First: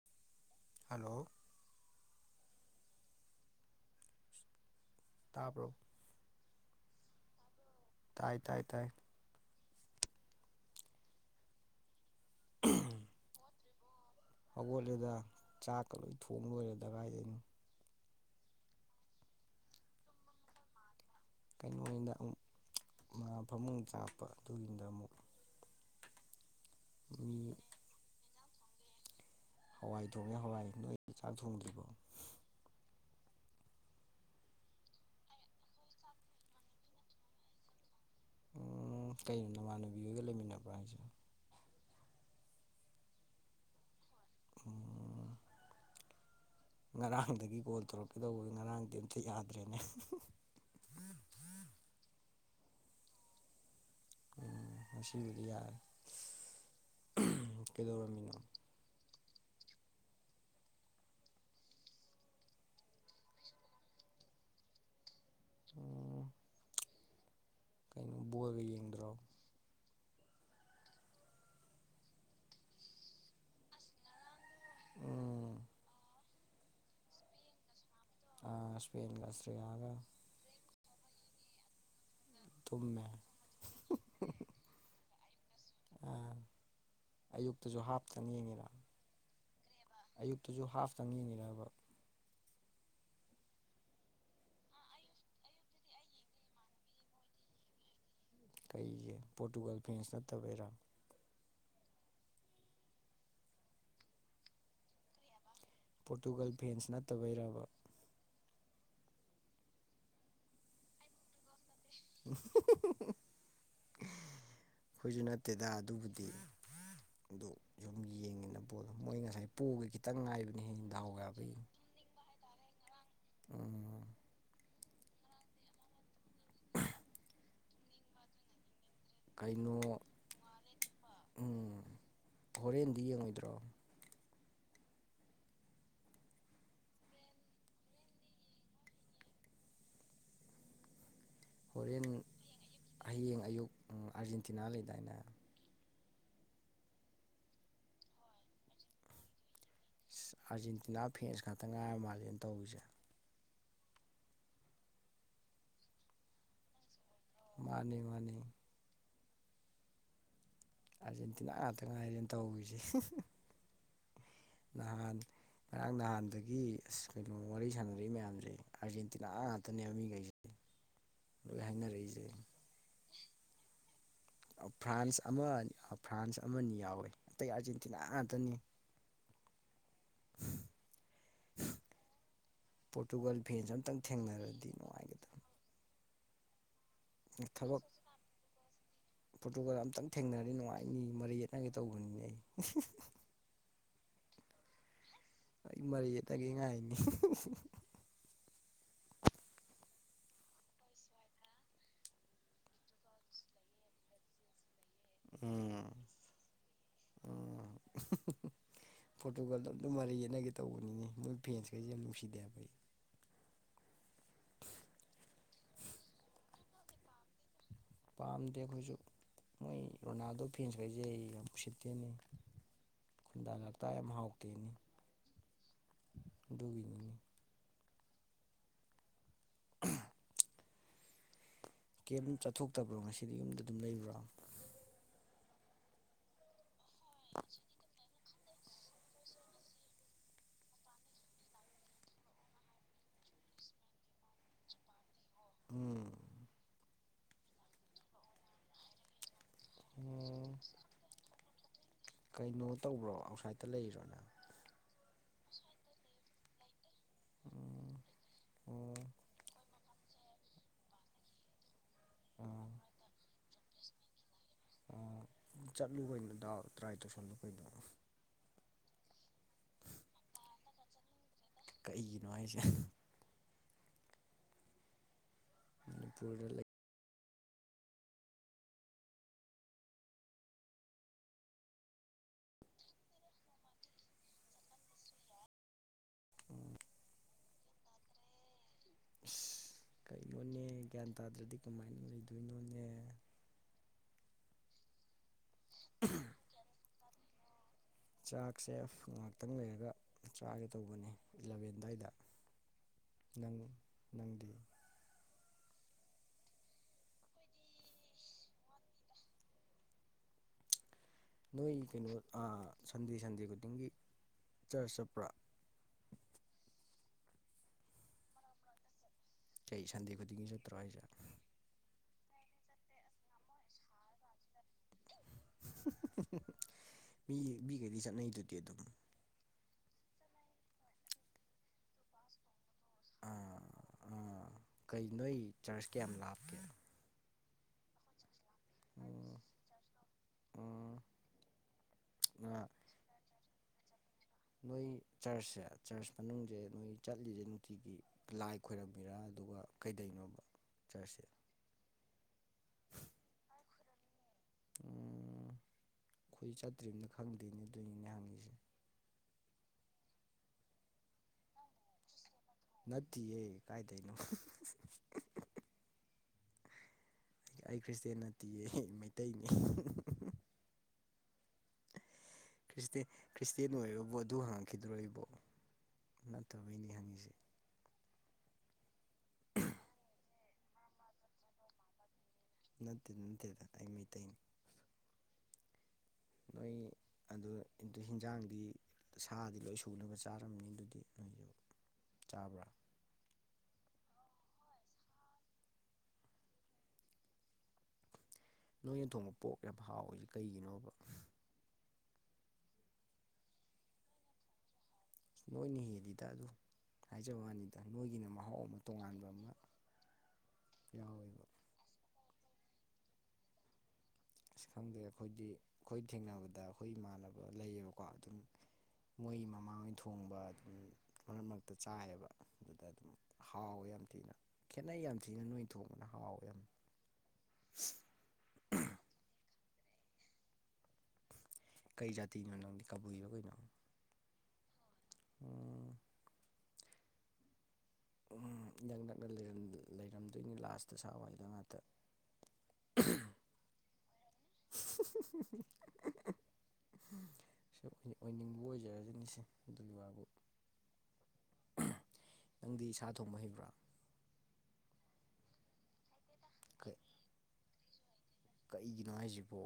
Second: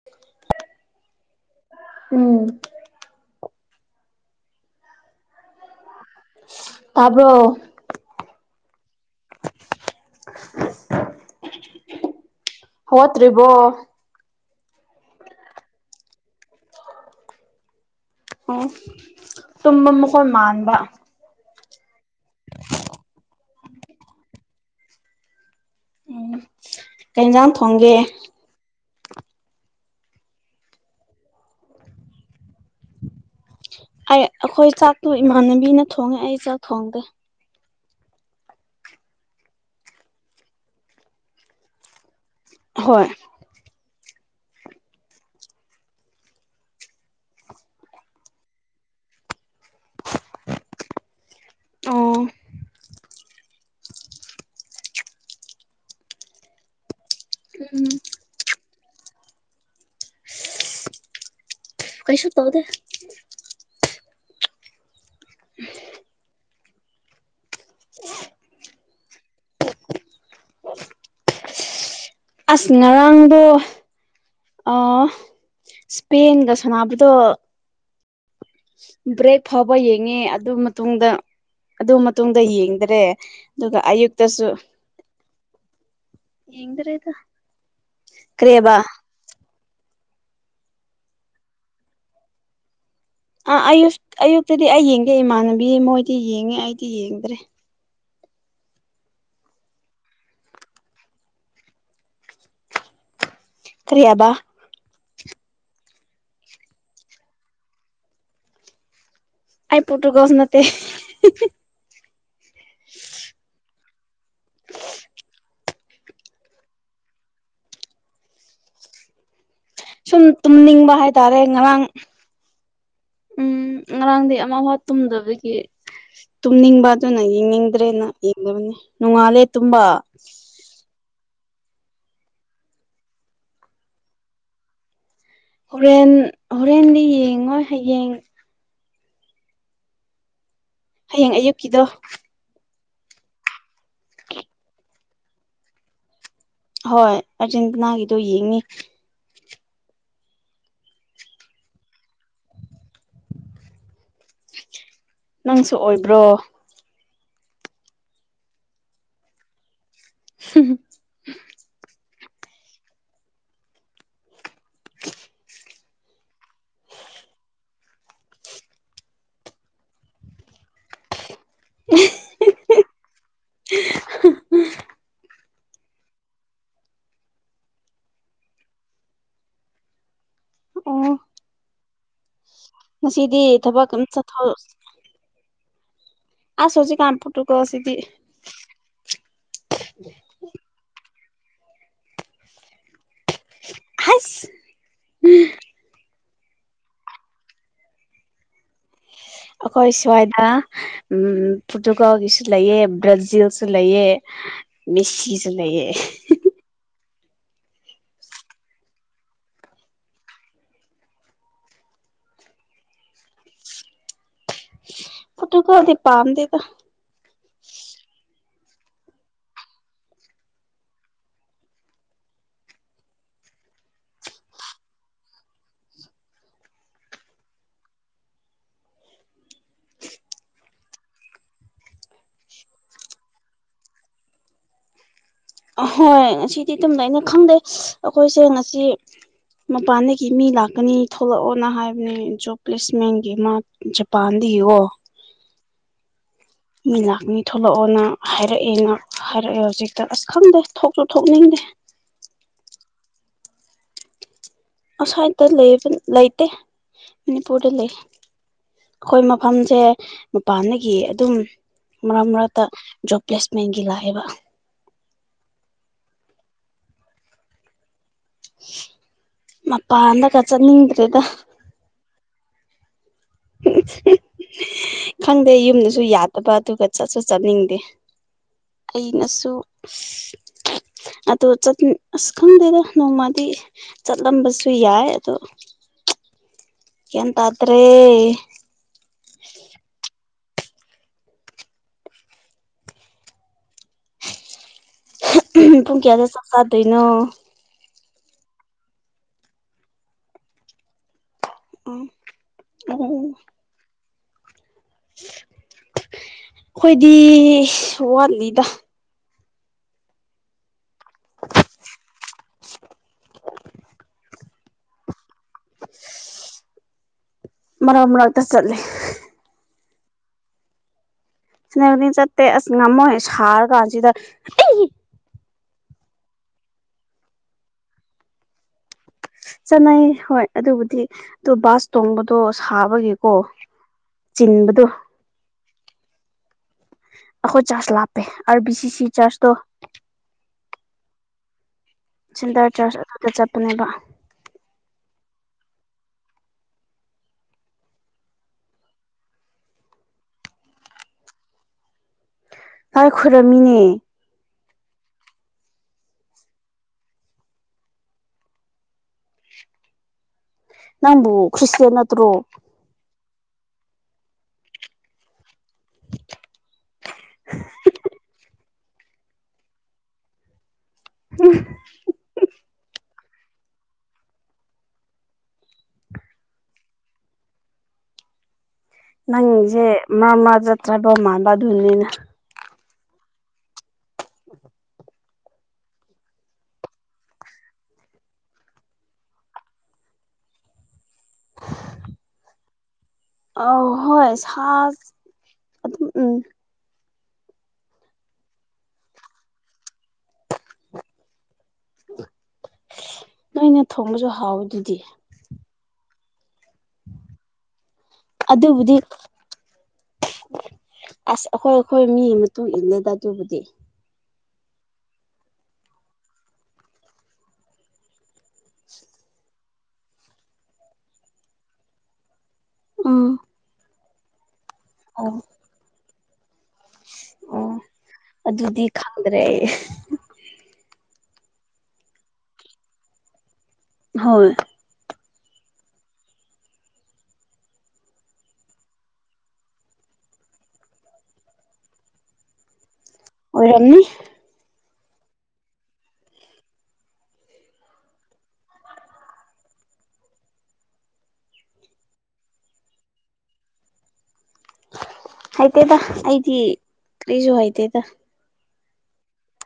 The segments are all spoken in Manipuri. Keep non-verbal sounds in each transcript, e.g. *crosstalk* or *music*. *inaudible* ꯍꯜꯂꯣ ꯎꯝ ꯇꯥꯕ꯭ꯔꯣ ꯇꯥꯕꯣ ꯇꯥꯏ ꯇꯥꯏ ꯇꯥꯏ ꯍꯣꯠ꯭ꯔꯤꯔꯤꯕꯣ ꯍꯧꯒꯠꯂꯦꯗ ꯆꯥꯛꯀ ꯂꯣꯏ ꯊꯣꯡ ꯂꯣꯏꯔꯦꯗ ꯀꯥꯏꯗꯣꯏꯅꯣ ꯑꯣ ꯇꯨꯝꯕ ꯃꯈꯣꯏ ꯃꯥꯟꯕ ꯀꯩꯅꯣ ꯑꯣꯏꯅ ꯑꯃꯨꯛ *inaudible* ꯃꯥ ꯐꯃꯨꯡ ꯆꯥꯄ ꯑꯗꯨꯒꯤꯗ ꯑꯃꯨꯛ ꯎꯝ ꯃꯤ ꯀꯩꯦꯟꯟꯁꯥꯡ ꯊꯣꯡꯒꯦ ꯍꯋꯥꯏ ꯊꯣꯡꯉꯦ ꯍꯋꯥꯏ ꯅꯣꯏ ꯆꯥꯛ ꯊꯣꯡꯗ꯭ꯔꯤꯕꯣ ꯑꯩ ꯑꯩꯈꯣꯏ ꯆꯥꯛꯇꯣ ꯏꯃꯥꯟꯅꯕꯤꯅ ꯊꯣꯡꯉꯦ ꯑꯩ ꯆꯥꯛ ꯊꯣꯡꯗꯦ ꯎ ꯀꯩꯅꯣ ꯅꯃꯥꯟꯅꯕꯤꯒꯒ ꯂꯩꯃꯤꯟꯅꯕ꯭ꯔꯥ ꯍꯥꯏꯁꯤꯦ ꯍꯣꯏ ꯑꯣ ꯉꯔꯥꯡꯗꯒꯤ ꯀꯣꯜ ꯇꯧꯔꯛꯀꯦꯗꯧꯕꯅꯤ ꯉꯔꯥꯡꯗꯤ ꯑꯝꯇ ꯌꯥꯗ꯭ꯔꯦꯅꯦ ꯑꯣ ꯎꯝ ꯉꯁꯤꯕꯨꯗꯤ ꯌꯥꯔꯦ ꯎꯝ ꯀꯩꯗꯧꯔꯝꯃꯤꯅꯣ ꯀꯩꯁꯨ ꯇꯕꯗꯦ ꯑꯣ ꯀꯩꯅꯣ ꯕꯣꯔꯒ ꯌꯦꯡꯗ꯭ꯔꯣ ꯍ ꯑꯁ ꯉꯔꯥꯡꯗꯣ ꯎꯝ ꯕꯦꯟꯒ ꯁꯥꯟꯅꯕꯗꯣ ꯑꯥ ꯏꯁꯄꯦꯟꯒ ꯕ꯭ꯔꯦꯛ ꯐꯥꯎꯕ ꯑꯁꯇ꯭ꯔꯦꯂꯤꯌꯥꯒ ꯌꯦꯡꯉꯦ ꯑꯗꯨ ꯃꯇꯨꯡꯗ ꯑꯗꯨ ꯃꯇꯨꯡꯗ ꯌꯦꯡꯗꯔꯦ ꯇꯨꯝꯃꯦ ꯑꯗꯨꯒ ꯑꯌꯨꯛꯇꯁꯨ ꯑ ꯌꯦꯡꯗ꯭ꯔꯦꯗ ꯑꯌꯨꯛꯇꯁꯨ ꯍꯥꯞꯀꯅꯤꯉꯅ ꯀꯔꯤꯕ ꯑꯌꯨꯛꯇꯁꯨ ꯍꯥꯐꯇꯪ ꯌꯦꯡꯅꯤꯔꯕ ꯑꯥ ꯑꯌꯨ ꯑꯌꯨꯛꯇꯗꯤ ꯑꯩ ꯌꯦꯡꯒꯦ ꯏꯃꯥꯟꯅꯕꯤ ꯃꯣꯏꯗꯤ ꯌꯦꯡꯉꯦ ꯑꯩꯗꯤ ꯌꯦꯡꯗ꯭ꯔꯦ ꯀꯩꯒꯤ ꯄꯣꯔꯇꯨꯒꯜ ꯐ꯭ꯔꯦꯟꯁ ꯅꯠꯇꯕꯩꯔꯥ ꯀꯔꯤ ꯍꯥꯏꯕ ꯀꯕ ꯄꯣꯔꯇꯨꯒꯜ ꯐꯦꯟꯁ ꯅꯠꯇꯕ ꯏꯔꯕ ꯑꯩꯥꯏ ꯄꯣꯇꯨꯒꯁꯅꯇꯩ ꯍꯣꯏꯖꯅ ꯇꯦꯗꯥ ꯑꯗꯨꯕꯨꯗꯤ ꯑꯗꯨ ꯁꯨꯝ ꯌꯦꯡꯉꯤꯅ ꯄꯣꯠꯂꯣ ꯃꯣꯏ ꯉꯁꯥꯏ ꯄꯣꯒꯤ ꯈꯤꯇꯪ ꯁꯨꯝ ꯉꯥꯏꯕꯅꯦ ꯇꯨꯝꯅꯤꯡꯕ ꯗꯥꯎ ꯍꯥꯏꯇꯥꯔꯦ ꯌꯥꯕꯒꯤ ꯉꯔꯥꯡ ꯎꯝ ꯉꯔꯥꯡꯗꯤ ꯑ ꯍ ꯇꯨꯝꯗꯕꯒꯤ ꯇꯨꯝꯅꯤꯡꯕ ꯑꯗꯨꯅ ꯌꯦꯡꯅꯤꯡꯗ꯭ꯔꯦꯅ ꯌꯦꯡꯗꯕꯅꯤ ꯅꯣꯡꯉꯥꯜꯂꯦ ꯀꯩꯅꯣ ꯇꯨꯝꯕ ꯎꯝ ꯍꯣꯔꯦꯟꯗꯤ ꯌꯦꯡꯉꯣꯏꯗ꯭ꯔꯣ ꯍꯣꯔꯦꯟ ꯍꯣꯔꯦꯟꯗꯤ ꯌꯦꯡꯉꯣꯏ ꯍꯌꯦꯡ ꯍꯌꯦꯡ ꯑꯌꯨꯛ ꯍꯣꯔꯦꯟ ꯍꯌꯦꯡ ꯑꯌꯨꯛ ꯑꯥꯔꯖꯦꯟꯇꯤꯅꯥ ꯂꯩꯗꯥꯏꯅ ꯍꯣꯏ ꯑꯔꯖꯦꯟꯇꯤꯅꯥꯒꯤꯗꯣ ꯌꯦꯡꯅꯤ ꯑꯥꯔꯖꯦꯟꯇꯤꯅꯥ ꯐ꯭ꯔꯦꯟꯁ ꯈꯛꯇ ꯉꯥꯏꯔ ꯃꯥꯜꯂꯦꯅ ꯇꯧꯔꯤꯁꯦ ꯅꯪꯁꯨ ꯑꯣꯏꯕ꯭ꯔꯣ ꯃꯥꯅꯤ ꯃꯥꯅꯤ ꯍ ꯑꯥꯔꯖꯦꯟꯇꯤꯅꯥ ꯉꯥꯛꯇ ꯉꯥꯏꯔꯦꯅ ꯇꯧꯔꯤꯁꯦ ꯅꯍꯥꯟ ꯉꯔꯥꯡ ꯅꯍꯥꯟꯗꯒꯤ ꯑꯁ ꯀꯩꯅꯣꯝ ꯋꯥꯔꯤ ꯁꯥꯟꯅꯔꯛ ꯃꯌꯥꯝꯁꯦ ꯑꯥꯔꯖꯦꯟꯇꯤꯅꯥ ꯉꯥꯛꯇꯅꯦꯕ ꯃꯤꯈꯩꯁꯦ ꯂꯣꯏ ꯍꯦꯡꯅꯔꯖꯦ ꯐ꯭ꯔꯥꯟꯁ ꯑꯃ ꯐ꯭ꯔꯥꯟꯁ ꯑꯃꯅꯤ ꯌꯥꯎꯋꯦ ꯑꯇꯩ ꯑꯥꯔꯖꯦꯟꯇꯤꯅꯥ ꯉꯥꯛꯇꯅꯤ ꯑꯣ ꯄꯣꯔꯇꯨꯒꯜ ꯉꯁꯤꯗꯤ ꯐ꯭ꯔꯦꯟꯁ ꯊꯕꯛ ꯑꯝꯇꯪ ꯑꯃ ꯆꯠꯊꯣꯛ ꯊꯦꯡꯅꯔꯗꯤ ꯅꯨꯡꯉꯥꯏꯒꯗꯕꯅꯤ ꯑꯁꯁꯤ ꯊꯕꯛ ꯐꯣꯇꯣꯒ ꯑꯝꯇꯪ ꯊꯦꯡꯅꯔꯅꯤ ꯅꯨꯡꯉꯥꯏꯅꯤ ꯃꯔꯩ ꯌꯦꯠꯅꯒꯦ ꯇꯧꯕꯅꯤꯅꯦ ꯑꯩ ꯑꯁ ꯑꯩ ꯃꯔꯤ ꯌꯦ ꯇꯒꯦꯉ ꯍꯥꯏꯅꯤ ꯑꯩꯈꯣꯏꯁꯨꯏꯗ ꯎꯝ ꯄꯣꯔꯇꯨꯒꯥꯜꯒꯤꯁꯨ ꯂꯩꯑꯦ ꯕ꯭ꯔꯥꯖꯤꯜꯁꯨ ꯂꯩꯑ ꯃꯤꯁꯤ ꯁꯨ ꯂꯩꯌꯦ ꯎꯝ ꯎꯝ ꯄꯣꯔꯇꯨꯒꯜꯗꯣ ꯑꯝꯇ ꯃꯔꯩ ꯌꯦꯠꯅꯒꯦ ꯇꯧꯕꯅꯤꯅꯦ ꯃꯣꯏ ꯐꯦꯟꯁꯈꯩꯁꯦ ꯌꯥꯝ ꯅꯨꯡꯁꯤꯗꯦ ꯍꯥꯏꯕ ꯑꯩ ꯄꯣꯔꯇꯨꯒꯜꯗꯤ ꯄꯥꯝꯗꯦꯗ ꯄꯥꯝꯗꯦ ꯑꯩꯈꯣꯏꯁꯨ ꯃꯣꯏ ꯔꯣꯅꯥꯜꯗꯣ ꯐꯦꯟꯁꯈꯩꯁꯦ ꯌꯥꯝ ꯎꯁꯤꯠꯇꯦꯅꯦ ꯈꯨꯟꯗꯥ ꯂꯥꯛꯇ ꯌꯥꯝ ꯍꯥꯎꯇꯦꯅꯤ ꯑꯗꯨꯒꯤꯅꯤꯅꯦ ꯀꯩꯝ ꯆꯠꯊꯣꯛꯇꯕ꯭ꯔꯣ ꯉꯁꯤꯗꯤ ꯌꯨꯝꯗ ꯑꯗꯨꯝ ꯂꯩꯕ꯭ꯔꯣ ꯑꯍꯣꯏ ꯉꯁꯤꯗꯤ ꯗꯨꯝ ꯂꯩꯅ ꯈꯪꯗꯦ ꯑꯈꯣꯏꯁꯦ ꯉꯁꯤ ꯃꯄꯥꯟꯗꯒꯤ ꯃꯤ ꯂꯥꯛꯀꯅꯤ ꯊꯣꯛꯂꯛꯑꯣꯅ ꯍꯥꯏꯕꯅꯦ ꯖꯣꯕ ꯄ꯭ꯂꯦꯁꯃꯦꯟꯒꯤ ꯃꯥ ꯖꯄꯥꯟꯗꯒꯤ ꯑꯣ ꯎꯝ ꯃꯤ ꯂꯥꯛꯅꯤ ꯊꯣꯛꯂꯛꯑꯣꯅ ꯍꯥꯏꯔꯛꯑꯦꯅ ꯍꯥꯏꯔꯛꯑꯦ ꯍꯧꯖꯤꯛꯇ ꯑꯁ ꯎꯝ ꯈꯪꯗꯦ ꯊꯣꯛꯁꯨ ꯊꯣꯛꯅꯤꯡꯗꯦ ꯀꯩꯅꯣ ꯇꯧꯕ꯭ꯔꯣ ꯑꯥꯎꯠꯁꯥꯏꯗꯠꯇ ꯂꯩꯔꯤꯔꯣ ꯅꯪ ꯑꯥꯎꯠꯁꯥꯏꯗꯠꯇ ꯂꯩꯕꯅꯤ ꯂꯩꯇꯦ ꯃꯅꯤꯄꯨꯔꯗ ꯂꯩ ꯑꯣ ꯑꯈꯣꯏ ꯃꯐꯝꯁꯦ ꯃꯄꯥꯟꯗꯒꯤ ꯑꯗꯨꯝ ꯃꯔꯛ ꯃꯔꯛꯇ ꯖꯣꯕ ꯄ꯭ꯂꯦꯁꯃꯦꯟꯒꯤ ꯂꯥꯛꯑꯦꯕ ꯑꯣ ꯆꯠꯂꯨ ꯀꯩꯅꯣ ꯗꯥꯎ ꯇ꯭ꯔꯥꯏ ꯇꯧꯁꯜꯂꯨ ꯀꯩꯅꯣ ꯃꯄꯥꯟꯗꯒ ꯆꯠꯅꯤꯡꯗ꯭ꯔꯦꯗ ꯀꯩꯒꯤꯅꯣ ꯍꯥꯏꯖꯦ *unintelligible* ꯈꯪꯗꯦ ꯌꯨꯝꯗꯁꯨ ꯃꯅꯤꯄꯨꯔꯗ ꯌꯥꯗꯕ ꯂꯩ ꯑꯗꯨꯒ ꯆꯠꯁꯨ ꯆꯠꯅꯤꯡꯗꯦ ꯑꯩꯅꯁꯨ ꯑꯗꯨ ꯆꯠꯅꯤꯡ ꯑꯁ ꯈꯪꯗꯦꯗ ꯅꯣꯡꯃꯗꯤ ꯆꯠꯂꯝꯕꯁꯨ ꯌꯥꯏ ꯑꯗꯣ ꯎꯝ ꯒ꯭ꯌꯥꯟ ꯇꯥꯗꯔꯦ ꯀꯩꯅꯣꯅꯦ ꯒ꯭ꯌꯥꯟ ꯇꯥꯗ꯭ꯔꯗꯤ ꯀꯃꯥꯏꯅ ꯂꯩꯗꯣꯏꯅꯣꯅꯦ ꯎꯝ ꯄꯨꯨꯡꯀꯌꯥꯗ ꯆꯥꯛ ꯆꯥꯗꯣꯏꯅꯣ ꯆꯥꯛꯁꯦ ꯑꯐ ꯉꯥꯛꯇꯪ ꯂꯩꯔꯒ ꯆꯥꯒꯦ ꯇꯧꯕꯅꯤ ꯏꯂꯚꯦꯟ ꯎꯝ ꯑꯗꯥꯏꯗ ꯎꯝ ꯅꯪ ꯅꯪꯗꯤ ꯑꯩꯈꯣꯏꯗꯤ ꯋꯥꯠꯂꯤꯗ ꯅꯣꯏ ꯀꯩꯅꯣ ꯑ ꯁꯟꯗꯦ ꯁꯟꯗꯦ ꯈꯨꯗꯤꯡꯒꯤ ꯆꯔꯆ ꯆꯠꯄ꯭ꯔꯥ ꯃꯔꯛ ꯃꯔꯛꯇ ꯆꯠꯂꯦ ꯀꯩ ꯁꯟꯗꯦ ꯈꯨꯗꯤꯡꯒꯤ ꯆꯠꯇ꯭ꯔꯣ ꯍꯥꯏꯁꯦ ꯁꯅꯦꯕꯨꯗꯤ ꯆꯠꯇꯦ ꯑꯁ ꯉꯝꯃꯣꯏ ꯁꯥꯔ ꯀꯥꯟꯁꯤꯗ ꯑꯩ ꯃꯤ ꯃꯤꯒꯩꯗꯤ ꯆꯠꯅꯩꯗꯨꯗꯤ ꯑꯗꯨꯝ ꯆꯠꯅꯩ ꯍꯣꯏ ꯑꯗꯨꯕꯨꯗꯤ ꯑꯗꯨ ꯕꯥꯁ ꯇꯣꯡꯕꯗꯣ ꯁꯥꯕꯒꯤꯀꯣ ꯑꯥ ꯑꯥ ꯆꯤꯟꯕꯗꯣ ꯀꯩ ꯅꯣꯏ ꯆꯔꯖ ꯀꯌꯥꯝ ꯂꯥꯞꯀꯦ ꯑꯈꯣꯏ ꯆꯔꯖ ꯂꯥꯞꯄꯦ ꯑꯥꯔ ꯕꯤ ꯁꯤ ꯁꯤ ꯎꯝ ꯆꯔꯖꯇꯣ ꯎꯝ ꯁꯤꯟꯗꯔ ꯆꯔꯆ ꯑꯗꯨꯗ ꯆꯠꯄꯅꯦꯕ ꯅꯣꯏ ꯆꯔꯆꯁꯦ ꯆꯔꯁ ꯃꯅꯨꯡꯖꯦ ꯅꯣꯏ ꯆꯠꯂꯤꯖꯦ ꯅꯨꯡꯇꯤꯒꯤ ꯂꯥꯏ ꯈꯣꯏꯔꯝꯃꯤꯔ ꯑꯗꯨꯒ ꯀꯩꯗꯩꯅꯣꯕ ꯆꯔꯁꯁꯦ ꯂꯥꯏ ꯈꯣꯏꯔꯝꯃꯤꯅꯦ ꯎꯝ ꯑꯩꯈꯣꯏ ꯆꯠꯇ꯭ꯔꯝꯅꯤꯅ‌ ꯈꯪꯗꯦꯅꯦ ꯑꯗꯨꯏꯅꯤꯅꯦ ꯍꯪꯉꯤꯖꯦ ꯅꯪꯕꯨ ꯈ꯭ꯔꯤꯁꯇꯦꯟ ꯅꯠꯇꯔꯣ ꯅꯠꯇꯤꯌꯦ ꯀꯥꯏꯗꯩꯅꯣ ꯑꯩ ꯈ꯭ꯔꯤꯁꯇꯦꯟ ꯅꯠꯇꯤꯌꯦ ꯃꯩꯇꯩꯅꯦ *unintelligible* ꯈ꯭ꯁ ꯈ꯭ꯔꯤꯁꯇꯦꯟ ꯑꯣꯏꯕꯨ ꯑꯗꯨ ꯍꯥꯡꯈꯤꯗꯣꯕꯣ ꯅꯠꯇꯕꯩꯅꯤ ꯍꯪꯉꯤꯁꯦ ꯅꯪꯁꯦ ꯃꯥꯃꯥ ꯆꯠꯇ꯭ꯔꯕ ꯃꯥꯟꯕ ꯑꯗꯨꯅꯤꯅ ꯅꯠꯇꯦ ꯅꯠꯇꯦꯗ ꯑꯩ ꯃꯩꯇꯩꯅꯤ ꯅꯣꯏ ꯑꯗꯨ ꯍꯤꯟꯖꯥꯡꯗꯤ ꯁꯥꯗꯤ ꯂꯣꯏ ꯁꯨꯅꯕ ꯆꯥꯔꯝꯅꯤ ꯑꯗꯨꯗꯤ ꯅꯣꯏꯁꯨ ꯆꯥꯕ꯭ꯔꯥ ꯑ ꯍꯣꯏ ꯆꯥꯛ ꯑꯗꯨꯝ ꯎꯝ ꯅꯣꯏꯅ ꯊꯣꯡꯕ ꯄꯣꯛ ꯌꯥꯝ ꯍꯥꯎꯋꯁꯦ ꯀꯩꯒꯤꯅꯣꯕ ꯅꯣꯏꯅ ꯊꯣꯡꯕꯁꯨ ꯍꯥꯎꯋꯦ ꯑꯗꯨꯗꯤ ꯅꯣꯏꯅ ꯍꯦꯜꯂꯤꯗ ꯑꯗꯨ ꯍꯥꯏꯖꯕ ꯋꯥꯅꯤꯗ ꯅꯣꯏꯒꯤꯅ ꯃꯍꯥꯎ ꯑꯃ ꯑꯗꯨꯕꯨꯗꯤ ꯇꯣꯉꯥꯟꯕ ꯑꯃ ꯌꯥꯎꯋꯦꯕ ꯍꯣꯏ ꯃꯤ ꯃꯇꯨꯡ ꯏꯜꯂꯦꯗ ꯑꯗꯨꯕꯨꯗꯤ ꯑꯁ ꯈꯪꯗꯦ ꯑꯩꯈꯣꯏꯗꯤ ꯑꯩꯈꯣꯏ ꯊꯦꯡꯅꯕꯗ ꯑꯩꯈꯣꯏ ꯏꯃꯥꯟꯅꯕ ꯂꯩꯌꯦꯕꯀꯣ ꯑꯗꯨꯝ ꯃꯣꯏꯒꯤ ꯃꯃꯥꯡꯉꯣꯏ ꯊꯣꯡꯕ ꯑꯗꯨꯝ ꯃꯔꯛ ꯃꯔꯛꯇ ꯆꯥꯏꯌꯦꯕ ꯑꯗꯨꯗ ꯑꯗꯨꯝ ꯎꯝ ꯍꯥꯎꯋꯦ ꯌꯥꯝ ꯊꯤꯅ ꯈꯦꯠꯅꯩ ꯌꯥꯝ ꯑꯣ ꯊꯤꯅ ꯅꯣꯏ ꯊꯣꯡꯕꯅ ꯍꯥꯎꯋ ꯌꯥꯝ ꯑꯣ ꯑꯗꯨꯗꯤ ꯈꯪꯗ꯭ꯔꯦ ꯀꯩ ꯖꯥꯇꯤꯅꯣ ꯅꯪꯗꯤ ꯀꯥꯕꯨꯏꯕ ꯀꯅꯣ ꯍꯣꯏ ꯎꯝ ꯎ ꯅꯛ ꯅꯛꯅ ꯂꯩꯔꯝꯗꯣꯏꯅꯤ ꯂꯥꯁꯇ ꯁꯋꯥꯏꯗ ꯉꯥꯛꯇ ꯑꯣ ꯔꯝꯅꯤ *inaudible* ꯁ ꯑꯣꯏꯅꯤꯡꯕ ꯑꯣꯏꯖꯔꯁꯤꯡꯅꯤꯁꯦ ꯑꯗꯨꯒꯤ ꯋꯥꯕꯨ ꯅꯪꯗꯤ ꯏꯁꯥ ꯊꯣꯡꯕ ꯍꯩꯕ꯭ꯔꯥ ꯍꯥꯏꯩꯇꯦꯗ ꯑꯩꯗꯤ ꯀꯔꯤꯁꯨ ꯍꯩꯇꯦꯗ ꯀꯛꯏꯒꯤꯅꯣ ꯍꯥꯏꯁꯤꯕꯣ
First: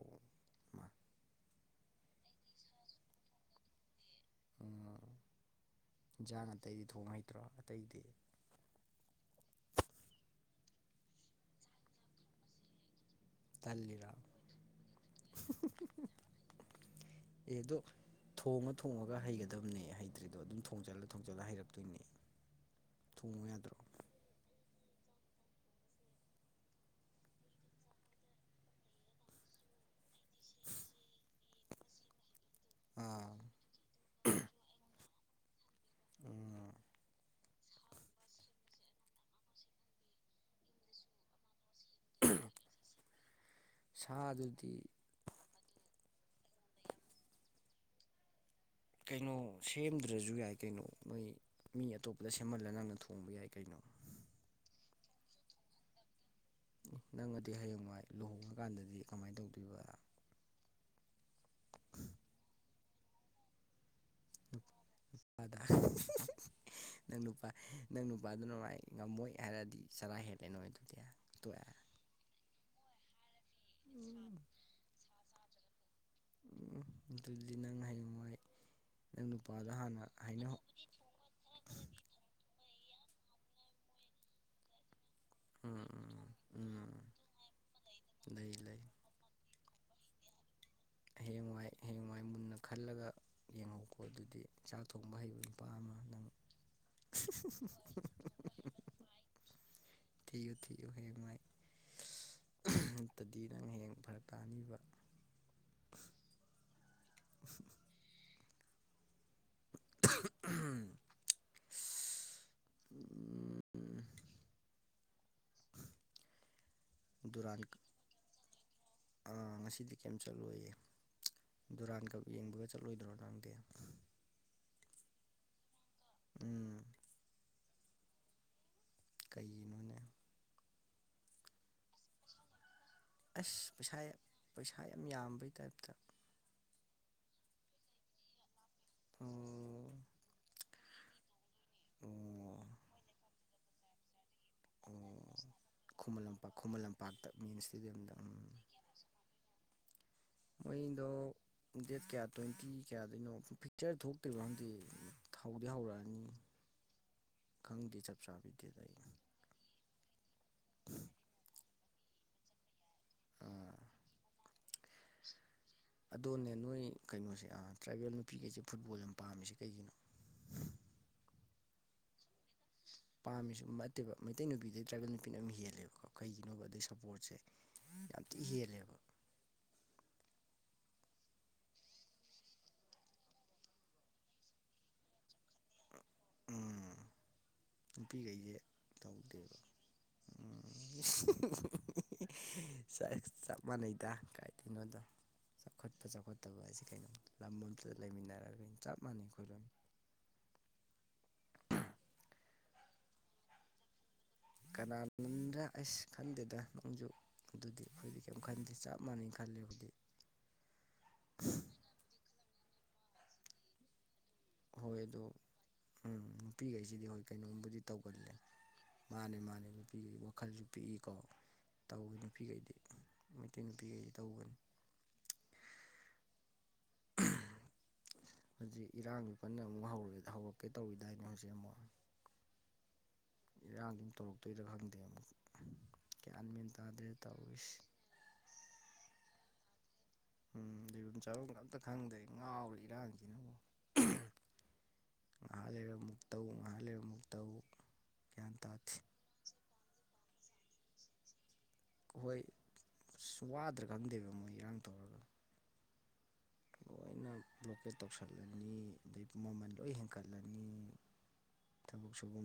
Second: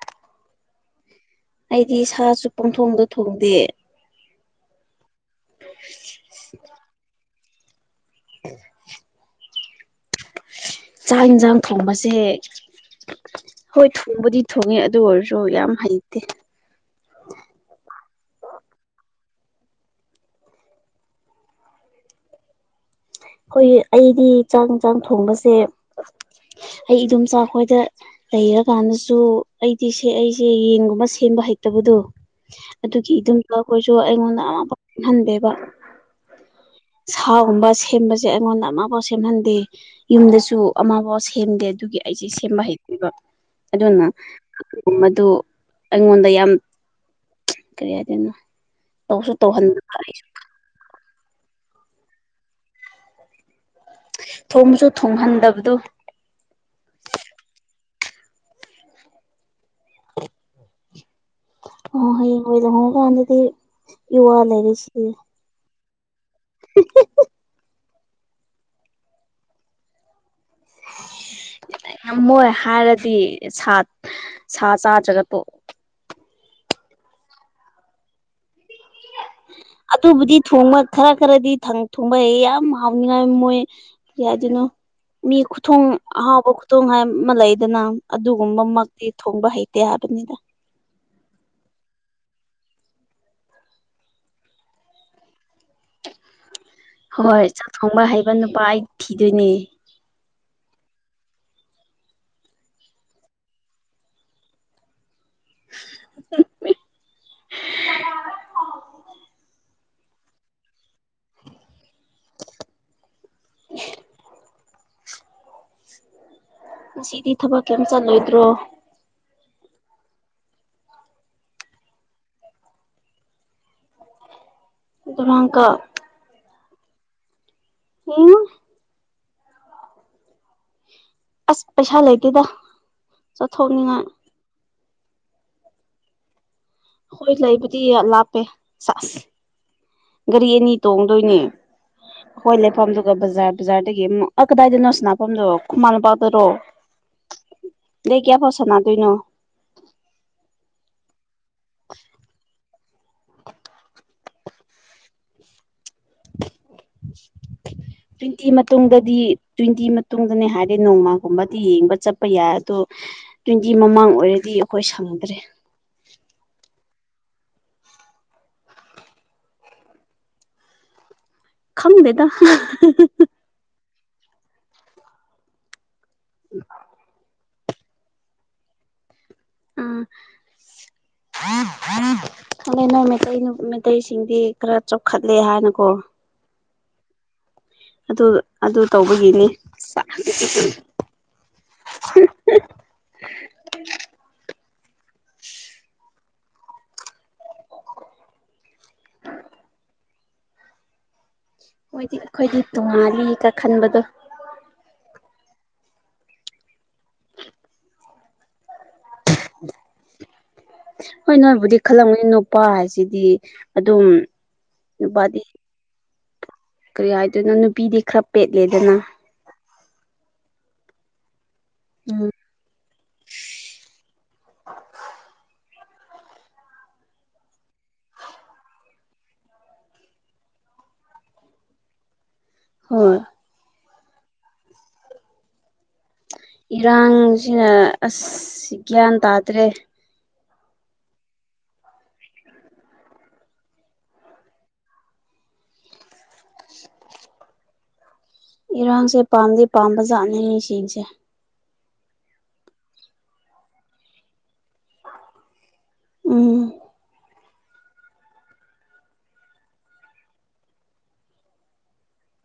ꯃꯥ ꯑꯩꯗꯤ ꯁꯥꯁꯨ ꯄꯣꯟꯊꯣꯡꯗ ꯊꯣꯡꯗꯦ ꯎ ꯏꯟꯖꯥꯡ ꯑꯇꯩꯗꯤ ꯊꯣꯡ ꯍꯩꯇ꯭ꯔꯣ ꯑꯇꯩꯗꯤ ꯎ ꯆꯥꯛ ꯌꯦꯟꯁꯥꯡ ꯊꯣꯡꯕꯁꯦ ꯍꯣꯏ ꯇꯜꯂꯤꯔꯥ ꯊꯣꯡꯕꯨꯗꯤ ꯊꯣꯡꯉꯦ ꯑꯗꯨ ꯑꯣꯏꯔꯁꯨ ꯌꯥꯝ ꯍꯩꯇꯦ ꯑꯩꯗꯣ ꯊꯣꯡꯉ ꯊꯣꯡꯉꯒ ꯍꯩꯒꯗꯕꯅꯦ ꯍꯩꯇ꯭ꯔꯤꯗꯣ ꯑꯗꯨꯝ ꯊꯣꯡꯖꯤꯜꯂ ꯊꯣꯡꯖꯤꯜꯂ ꯍꯩꯔꯛꯇꯣꯏꯅꯦ ꯊꯣꯡꯉꯨ ꯑꯩꯈꯣꯏ ꯌꯥꯗ꯭ꯔꯣ ꯑꯩꯗꯤ ꯆꯥꯛ ꯌꯦꯟꯁꯥꯡ ꯊꯣꯡꯕꯁꯦ ꯑꯩ ꯏꯗꯨꯝꯆꯥ ꯈꯈꯣꯏꯗ ꯂꯩꯔꯀꯥꯟꯗꯁꯨ ꯑꯩꯗꯤ ꯁꯦ ꯑꯩꯁꯦ ꯌꯦꯟꯒꯨꯝꯕ ꯁꯦꯝꯕ ꯍꯩꯇꯕꯗꯣ ꯑꯗꯨꯒꯤ ꯑꯥ ꯑꯗꯨꯝ ꯑꯩꯈꯣꯏꯁꯨ ꯑꯩꯉꯣꯟꯗ ꯑꯃ ꯐꯪꯍꯟꯗꯦꯕ ꯑ ꯁꯥꯒꯨꯝꯕ ꯁꯦꯝꯕꯁꯦ ꯑꯩꯉꯣꯟꯗ ꯑꯃꯐꯥꯎ ꯁꯦꯝꯍꯟꯗꯦ ꯌꯨꯝꯗꯁꯨ ꯑꯃꯕꯥꯎ ꯁꯦꯝꯗꯦ ꯑꯗꯨꯒꯤ ꯑꯩꯁꯦ ꯁꯦꯝꯕ ꯍꯩꯇꯦꯕ ꯑꯗꯨꯅ ꯁꯥꯗꯨꯗꯤ ꯃꯗꯨ ꯑꯩꯉꯣꯟꯗ ꯌꯥꯝ ꯀꯔꯤ ꯍꯥꯏꯗꯣꯏꯅꯣ ꯇꯧꯁꯨ ꯀꯩꯅꯣ ꯇꯧꯍꯟꯗꯕ ꯁꯦꯝꯗ꯭ꯔꯁꯨ ꯌꯥꯏ ꯀꯩꯅꯣ ꯃꯣꯏ ꯃꯤ ꯑꯇꯣꯞꯄꯗ ꯁꯦꯝꯍꯜꯂ ꯅꯪꯅ ꯊꯣꯡꯕ ꯌꯥꯏ ꯀꯩꯅꯣ ꯊꯣꯡꯕꯁꯨ ꯊꯣꯡꯍꯟꯗꯕꯗꯣ ꯅꯪꯒꯗꯤ ꯍꯌꯦꯡꯋꯥꯏ ꯂꯨꯍꯣꯡꯉꯀꯥꯟꯗꯗꯤ ꯀꯃꯥꯏꯅ ꯇꯧꯗꯣꯏꯕ ꯑ ꯍ ꯑꯣꯏꯗ ꯍꯣꯡ ꯀꯥꯟꯗꯗꯤ ꯌꯨꯋꯥ ꯂꯩꯔꯁꯤ ꯑꯗ ꯅꯪ ꯅꯨꯄꯥ ꯅꯪ ꯅꯨꯄꯥꯗꯨ ꯅꯨꯡꯉꯥꯏ ꯉꯝꯃꯣꯏ ꯍꯥꯏꯔꯗꯤ ꯆꯔꯥ ꯍꯦꯜꯂꯦ ꯅꯣꯏ ꯑꯗꯨꯗꯤ ꯇꯣꯛꯑꯦ ꯉꯝꯃꯣꯏ ꯍꯥꯏꯔꯗꯤ ꯁꯥ ꯎꯝ ꯁꯥ ꯆꯥꯗ꯭ꯔꯒ ꯇꯣꯛ ꯎꯝ ꯑꯗꯨꯗꯤ ꯅꯪ ꯍꯌꯦꯡꯋꯥꯏ ꯅꯪ ꯅꯨꯄꯥꯗꯣ ꯍꯥꯟꯅ ꯑꯗꯨꯕꯨꯗꯤ ꯍꯥꯏꯅꯧ ꯊꯣꯡꯕ ꯈꯔ ꯈꯔꯗꯤ ꯊꯪ ꯊꯣꯡꯕ ꯑꯩ ꯌꯥꯝ ꯍꯥꯎꯅꯤꯡꯉꯥꯏ ꯃꯣꯏ ꯀꯔꯤ ꯍꯥꯏꯗꯣꯏꯅꯣ ꯃꯤ ꯈꯨꯊꯣꯡ ꯎꯝ ꯑꯍꯥꯎꯕ ꯎꯝ ꯊꯣꯡ ꯎꯝ ꯍꯥꯏꯕ ꯑꯃ ꯂꯩꯗꯅ ꯂꯩ ꯂꯩ ꯑꯗꯨꯒꯨꯝꯕꯃꯛꯇꯤ ꯊꯣꯡꯕ ꯍꯩꯇꯦ ꯍꯥꯏꯕꯅꯤꯗ ꯍꯌꯦꯡꯋꯥꯏ ꯍꯌꯦꯡꯋꯥꯏ ꯃꯨꯟꯅ ꯈꯜꯂꯒ ꯌꯦꯡꯍꯧꯀꯣ ꯑꯗꯨꯗꯤ ꯆꯥꯛ ꯊꯣꯡꯕ ꯍꯩꯕ ꯅꯨꯄꯥ ꯑꯃ ꯅꯪ ꯍꯣꯏ ꯆꯥꯛ ꯊꯣꯡꯕ ꯍꯩꯕ ꯅꯨꯄꯥ ꯑꯩ ꯊꯤꯗꯣꯏꯅꯦ ꯊꯤꯌꯨ ꯊꯤꯌꯨ ꯍꯌꯦꯡ ꯋꯥꯏ ꯅꯠꯇꯔꯗꯤ ꯅꯪ ꯍꯌꯦꯡ ꯐꯔꯛ ꯇꯥꯅꯤꯕ *unintelligible* ꯎꯝ *unintelligible* ꯎꯝ ꯎ *unintelligible* ꯉꯁꯤꯗꯤ ꯗꯨꯔꯥꯟ ꯊꯕꯛ ꯀꯩꯝ ꯆꯠꯂꯣꯏꯗ꯭ꯔꯣ ꯑꯥ ꯉꯁꯤꯗꯤ ꯀꯩꯝ ꯆꯠꯂꯣꯏꯌꯦ ꯗꯨꯔꯥꯟ ꯀꯞ ꯌꯦꯡꯕꯒ ꯆꯠꯂꯣꯏꯗ꯭ꯔꯣ ꯅꯪꯗꯤ ꯗꯨꯔꯥꯟ ꯀꯞ ꯎꯝ ꯌꯦꯡꯉꫭꯏ ꯀꯩꯒꯤꯅꯣꯅꯦ ꯑꯁ ꯄꯩꯁꯥ ꯂꯩꯇꯦꯗ ꯑꯁ ꯄꯩꯁꯥ ꯆꯠꯊꯣꯛꯅꯤꯡꯉꯥꯏ ꯄꯩꯁꯥ ꯌꯥꯝ ꯌꯥꯝꯕꯩ ꯇꯥꯏꯞꯇ ꯑꯈꫭꯏ ꯂꯩꯕꯗꯤ ꯂꯥꯞꯄꯦ ꯆꯁ ꯑꯣ ꯒꯥꯔꯤ ꯑꯅꯤ ꯇꯣꯡꯗꯣꯏꯅꯦ ꯑꯣ ꯑꯩꯈꯣꯏ ꯂꯩꯐꯝꯗꯨꯒ ꯕꯖꯥꯔ ꯕꯖꯥꯔꯗꯒꯤ ꯑꯃꯨꯛ ꯑ ꯀꯗꯥꯏꯗꯅꯣ ꯁꯅꯥꯐꯝꯗꯣ ꯑꯣ ꯈꯨꯃꯪ ꯂꯝ ꯄꯥꯛ ꯈꯨꯃꯟ ꯇꯔꯣ ꯂꯝꯄꯥꯛ ꯈꯨꯃꯟ ꯂꯝꯄꯥꯛꯇ ꯃꯦꯟ ꯏꯁꯇꯦꯗꯤꯌꯝꯗ ꯗꯦꯠ ꯎꯝ ꯀꯌꯥꯐꯥꯎ ꯁꯥꯟꯅꯗꯣꯏꯅꯣ ꯃꯣꯏꯗꯣ ꯗꯦꯠ ꯀꯌꯥ ꯇ꯭ꯋꯦꯟꯇꯤ ꯀꯌꯥꯗꯩꯅꯣ ꯄꯤꯛꯆꯔ ꯊꯣꯛꯇꯣꯏꯔꯤꯕ ꯈꯪꯗꯦ ꯍꯧꯗꯤ ꯍꯧꯔꯛꯑꯅꯤ ꯈꯪꯗꯦ ꯆꯞ ꯇꯨ꯭ꯋꯦꯟꯇꯤ ꯆꯥꯕꯤ ꯗꯦꯠ ꯑꯩ ꯃꯇꯨꯡꯗꯗꯤ ꯇꯨ꯭ꯋꯦꯟꯇꯤ ꯃꯇꯨꯡꯗꯅꯦ ꯍꯥꯏꯔꯗꯤ ꯅꯣꯡꯃ ꯀꯨꯨꯝꯕꯗꯤ ꯌꯦꯡꯕ ꯆꯠꯄ ꯌꯥꯏ ꯑꯗꯣ ꯇꯨ꯭ꯋꯦꯟꯇꯤ ꯑꯥ ꯃꯃꯥꯡ ꯑꯣꯏꯔꯗꯤ ꯑꯈꯣꯏ ꯁꯪꯗ꯭ꯔꯦ ꯑꯗꯣꯅꯦ ꯅꯣꯏ ꯀꯩꯅꯣꯁꯦ ꯑ ꯇ꯭ꯔꯥꯏꯕꯦꯜ ꯅꯨꯄꯤꯈꯩꯁꯦ ꯐꯨꯠꯕꯣꯜ ꯌꯥꯝ ꯄꯥꯝꯃꯤꯁꯦ ꯀꯩꯒꯤꯅꯣ ꯈꯪꯗꯦꯗ ꯄꯥꯝꯃꯤꯁꯨ ꯅꯠꯇꯦꯕ ꯃꯩꯇꯩ ꯅꯨꯄꯤꯗꯩ ꯇ꯭ꯔꯥꯏꯕꯦꯜ ꯅꯨꯄꯤꯅ ꯌꯥꯝ ꯍꯦꯜꯂꯦꯕꯀꯣ ꯀꯩꯒꯤꯅꯣ ꯑꯗꯩ ꯁꯞꯄꯣꯔꯠꯁꯦ ꯌꯥꯝꯊꯤ ꯍꯦꯜꯂꯦꯕ ꯎꯝ ꯑꯗ ꯅꯣꯏ ꯃꯩꯇꯩ ꯅꯨꯞ ꯃꯩꯇꯩꯁꯤꯡꯗꯤ ꯈꯔ ꯆꯥꯎꯈꯠꯂꯦ ꯍꯥꯏꯅꯀꯣ ꯎꯝ ꯑꯗꯨ ꯅꯨꯄꯤꯒꯩꯖꯦ ꯑꯗꯨ ꯇꯧꯕꯒꯤꯅꯤ ꯇꯧꯗꯦꯕ ꯎꯝ ꯆꯦꯁ ꯆꯞ ꯃꯥꯟꯅꯩꯗ ꯀꯥꯏꯗꯩꯅꯣꯗ ꯆꯥꯎꯈꯠꯄ ꯆꯥꯎꯈꯠꯇꯕ ꯍꯥꯏꯁꯦ ꯀꯩꯅꯣ ꯂꯝꯑꯝꯇꯗ ꯂꯩꯃꯤꯟꯅꯔꯒ ꯆꯞ ꯃꯥꯟꯅꯩ ꯑꯩꯈꯣꯏ ꯂꯣꯏꯅ ꯍꯣꯏꯗꯤ ꯑꯩꯈꯣꯏꯗꯤ ꯇꯣꯡꯉꯥꯜꯂꯤꯗ ꯈꯟꯕꯗꯣ ꯀꯅꯥ ꯅꯨꯡꯗ ꯑꯩꯁ ꯈꯟꯗꯦꯗ ꯅꯪꯁꯨ ꯑꯗꯨꯗꯤ ꯑꯩꯈꯣꯏꯗꯤ ꯀꯩꯝ ꯈꯟꯗꯦ ꯆꯞ ꯃꯥꯟꯅꯩ ꯈꯜꯂꯦ ꯑꯈꫭꯏꯗꯤ ꯍꯣꯏ ꯅꯣꯏꯕꯨꯗꯤ ꯈꯜꯂꯝꯒꯅꯤ ꯅꯨꯄꯥ ꯍꯥꯏꯁꯤꯗꯤ ꯑꯗꯨꯝ ꯍꯣꯏ ꯑꯗꯣ ꯅꯨꯄꯥꯗꯤ ꯎꯝ ꯅꯨꯄꯤꯒꯩꯁꯤꯗꯤ ꯀꯔꯤ ꯍꯣꯏ ꯍꯥꯏꯗꯣꯏꯅꯣ ꯀꯩꯅꯣꯝꯕꯨꯗꯤ ꯅꯨꯄꯤꯗꯤ ꯈꯔ ꯇꯧꯒꯜꯂꯦ ꯄꯦꯠꯂꯦꯗꯅ ꯃꯥꯅꯦ ꯃꯥꯅꯦ ꯅꯨꯄꯤ ꯋꯥꯈꯜꯖꯤ ꯄꯤꯛꯏꯀꯣ ꯇꯧꯋꯤ ꯎꯝ ꯅꯨꯄꯤꯒꯩꯗꯤ ꯃꯩꯇꯩ ꯅꯨꯄꯤꯒꯩꯗꯤ ꯇꯧꯕꯅꯤ ꯎꯝ ꯍꯧꯖꯤꯛ ꯏꯔꯥꯡ ꯀꯟꯅ ꯑꯃꯨꯛ ꯍꯧꯔꯦ ꯍꯧꯔꯛꯀꯦ ꯇꯧꯔꯤꯗꯥꯏꯅꯦ ꯍꯧꯖꯤꯛ ꯑꯃꯨꯛ ꯍꯣꯏ ꯏꯔꯥꯡ ꯑꯃꯨꯛ ꯇꯧꯔꯛꯇꯣꯏꯔ ꯈꯪꯗꯦ ꯑꯃꯨꯛ ꯒꯌꯥꯟ ꯃꯦꯟ ꯇꯥꯗꯔꯦ ꯏꯔꯥꯡꯁꯤꯅ ꯇꯧꯔꯤꯁꯤ ꯑꯁ ꯒ꯭ꯌꯥꯟ ꯇꯥꯗ꯭ꯔꯦ ꯎꯝ ꯂꯩꯕꯝ ꯆꯥꯕꯝꯒ ꯑꯝꯇ ꯈꯪꯗ꯭ꯔꯦ ꯉꯥꯎꯔꯦ ꯏꯔꯥꯡꯖꯤꯅꯕꯨ ꯉꯥꯍꯥꯛ ꯂꯩꯔ ꯑꯃꯨꯛ ꯇꯧ ꯉꯥꯍꯥꯛ ꯂꯩꯔ ꯑꯃꯨꯛ ꯇꯧ ꯒ꯭ꯌꯥꯟ ꯇꯥꯗꯦ ꯏꯔꯥꯡꯁꯦ ꯄꯥꯝꯗꯤ ꯄꯥꯝꯕ ꯖꯥꯠꯅꯤ ꯍꯣꯏ ꯑꯁ ꯋꯥꯗ꯭ꯔꯥ ꯈꯪꯗꯦꯕ ꯃꯣꯏ ꯏꯔꯥꯡ ꯇꯧꯔꯒ ꯎꯝ ꯂꫭꯏꯅ ꯕ꯭ꯂꯣꯀꯦꯠ ꯇꯧꯁꯜꯂꯅꯤ ꯑꯗꯩ ꯃꯃꯜ ꯂꯣꯏ ꯍꯦꯟꯀꯠꯂꯅꯤ ꯊꯕꯛ ꯁꯨꯕ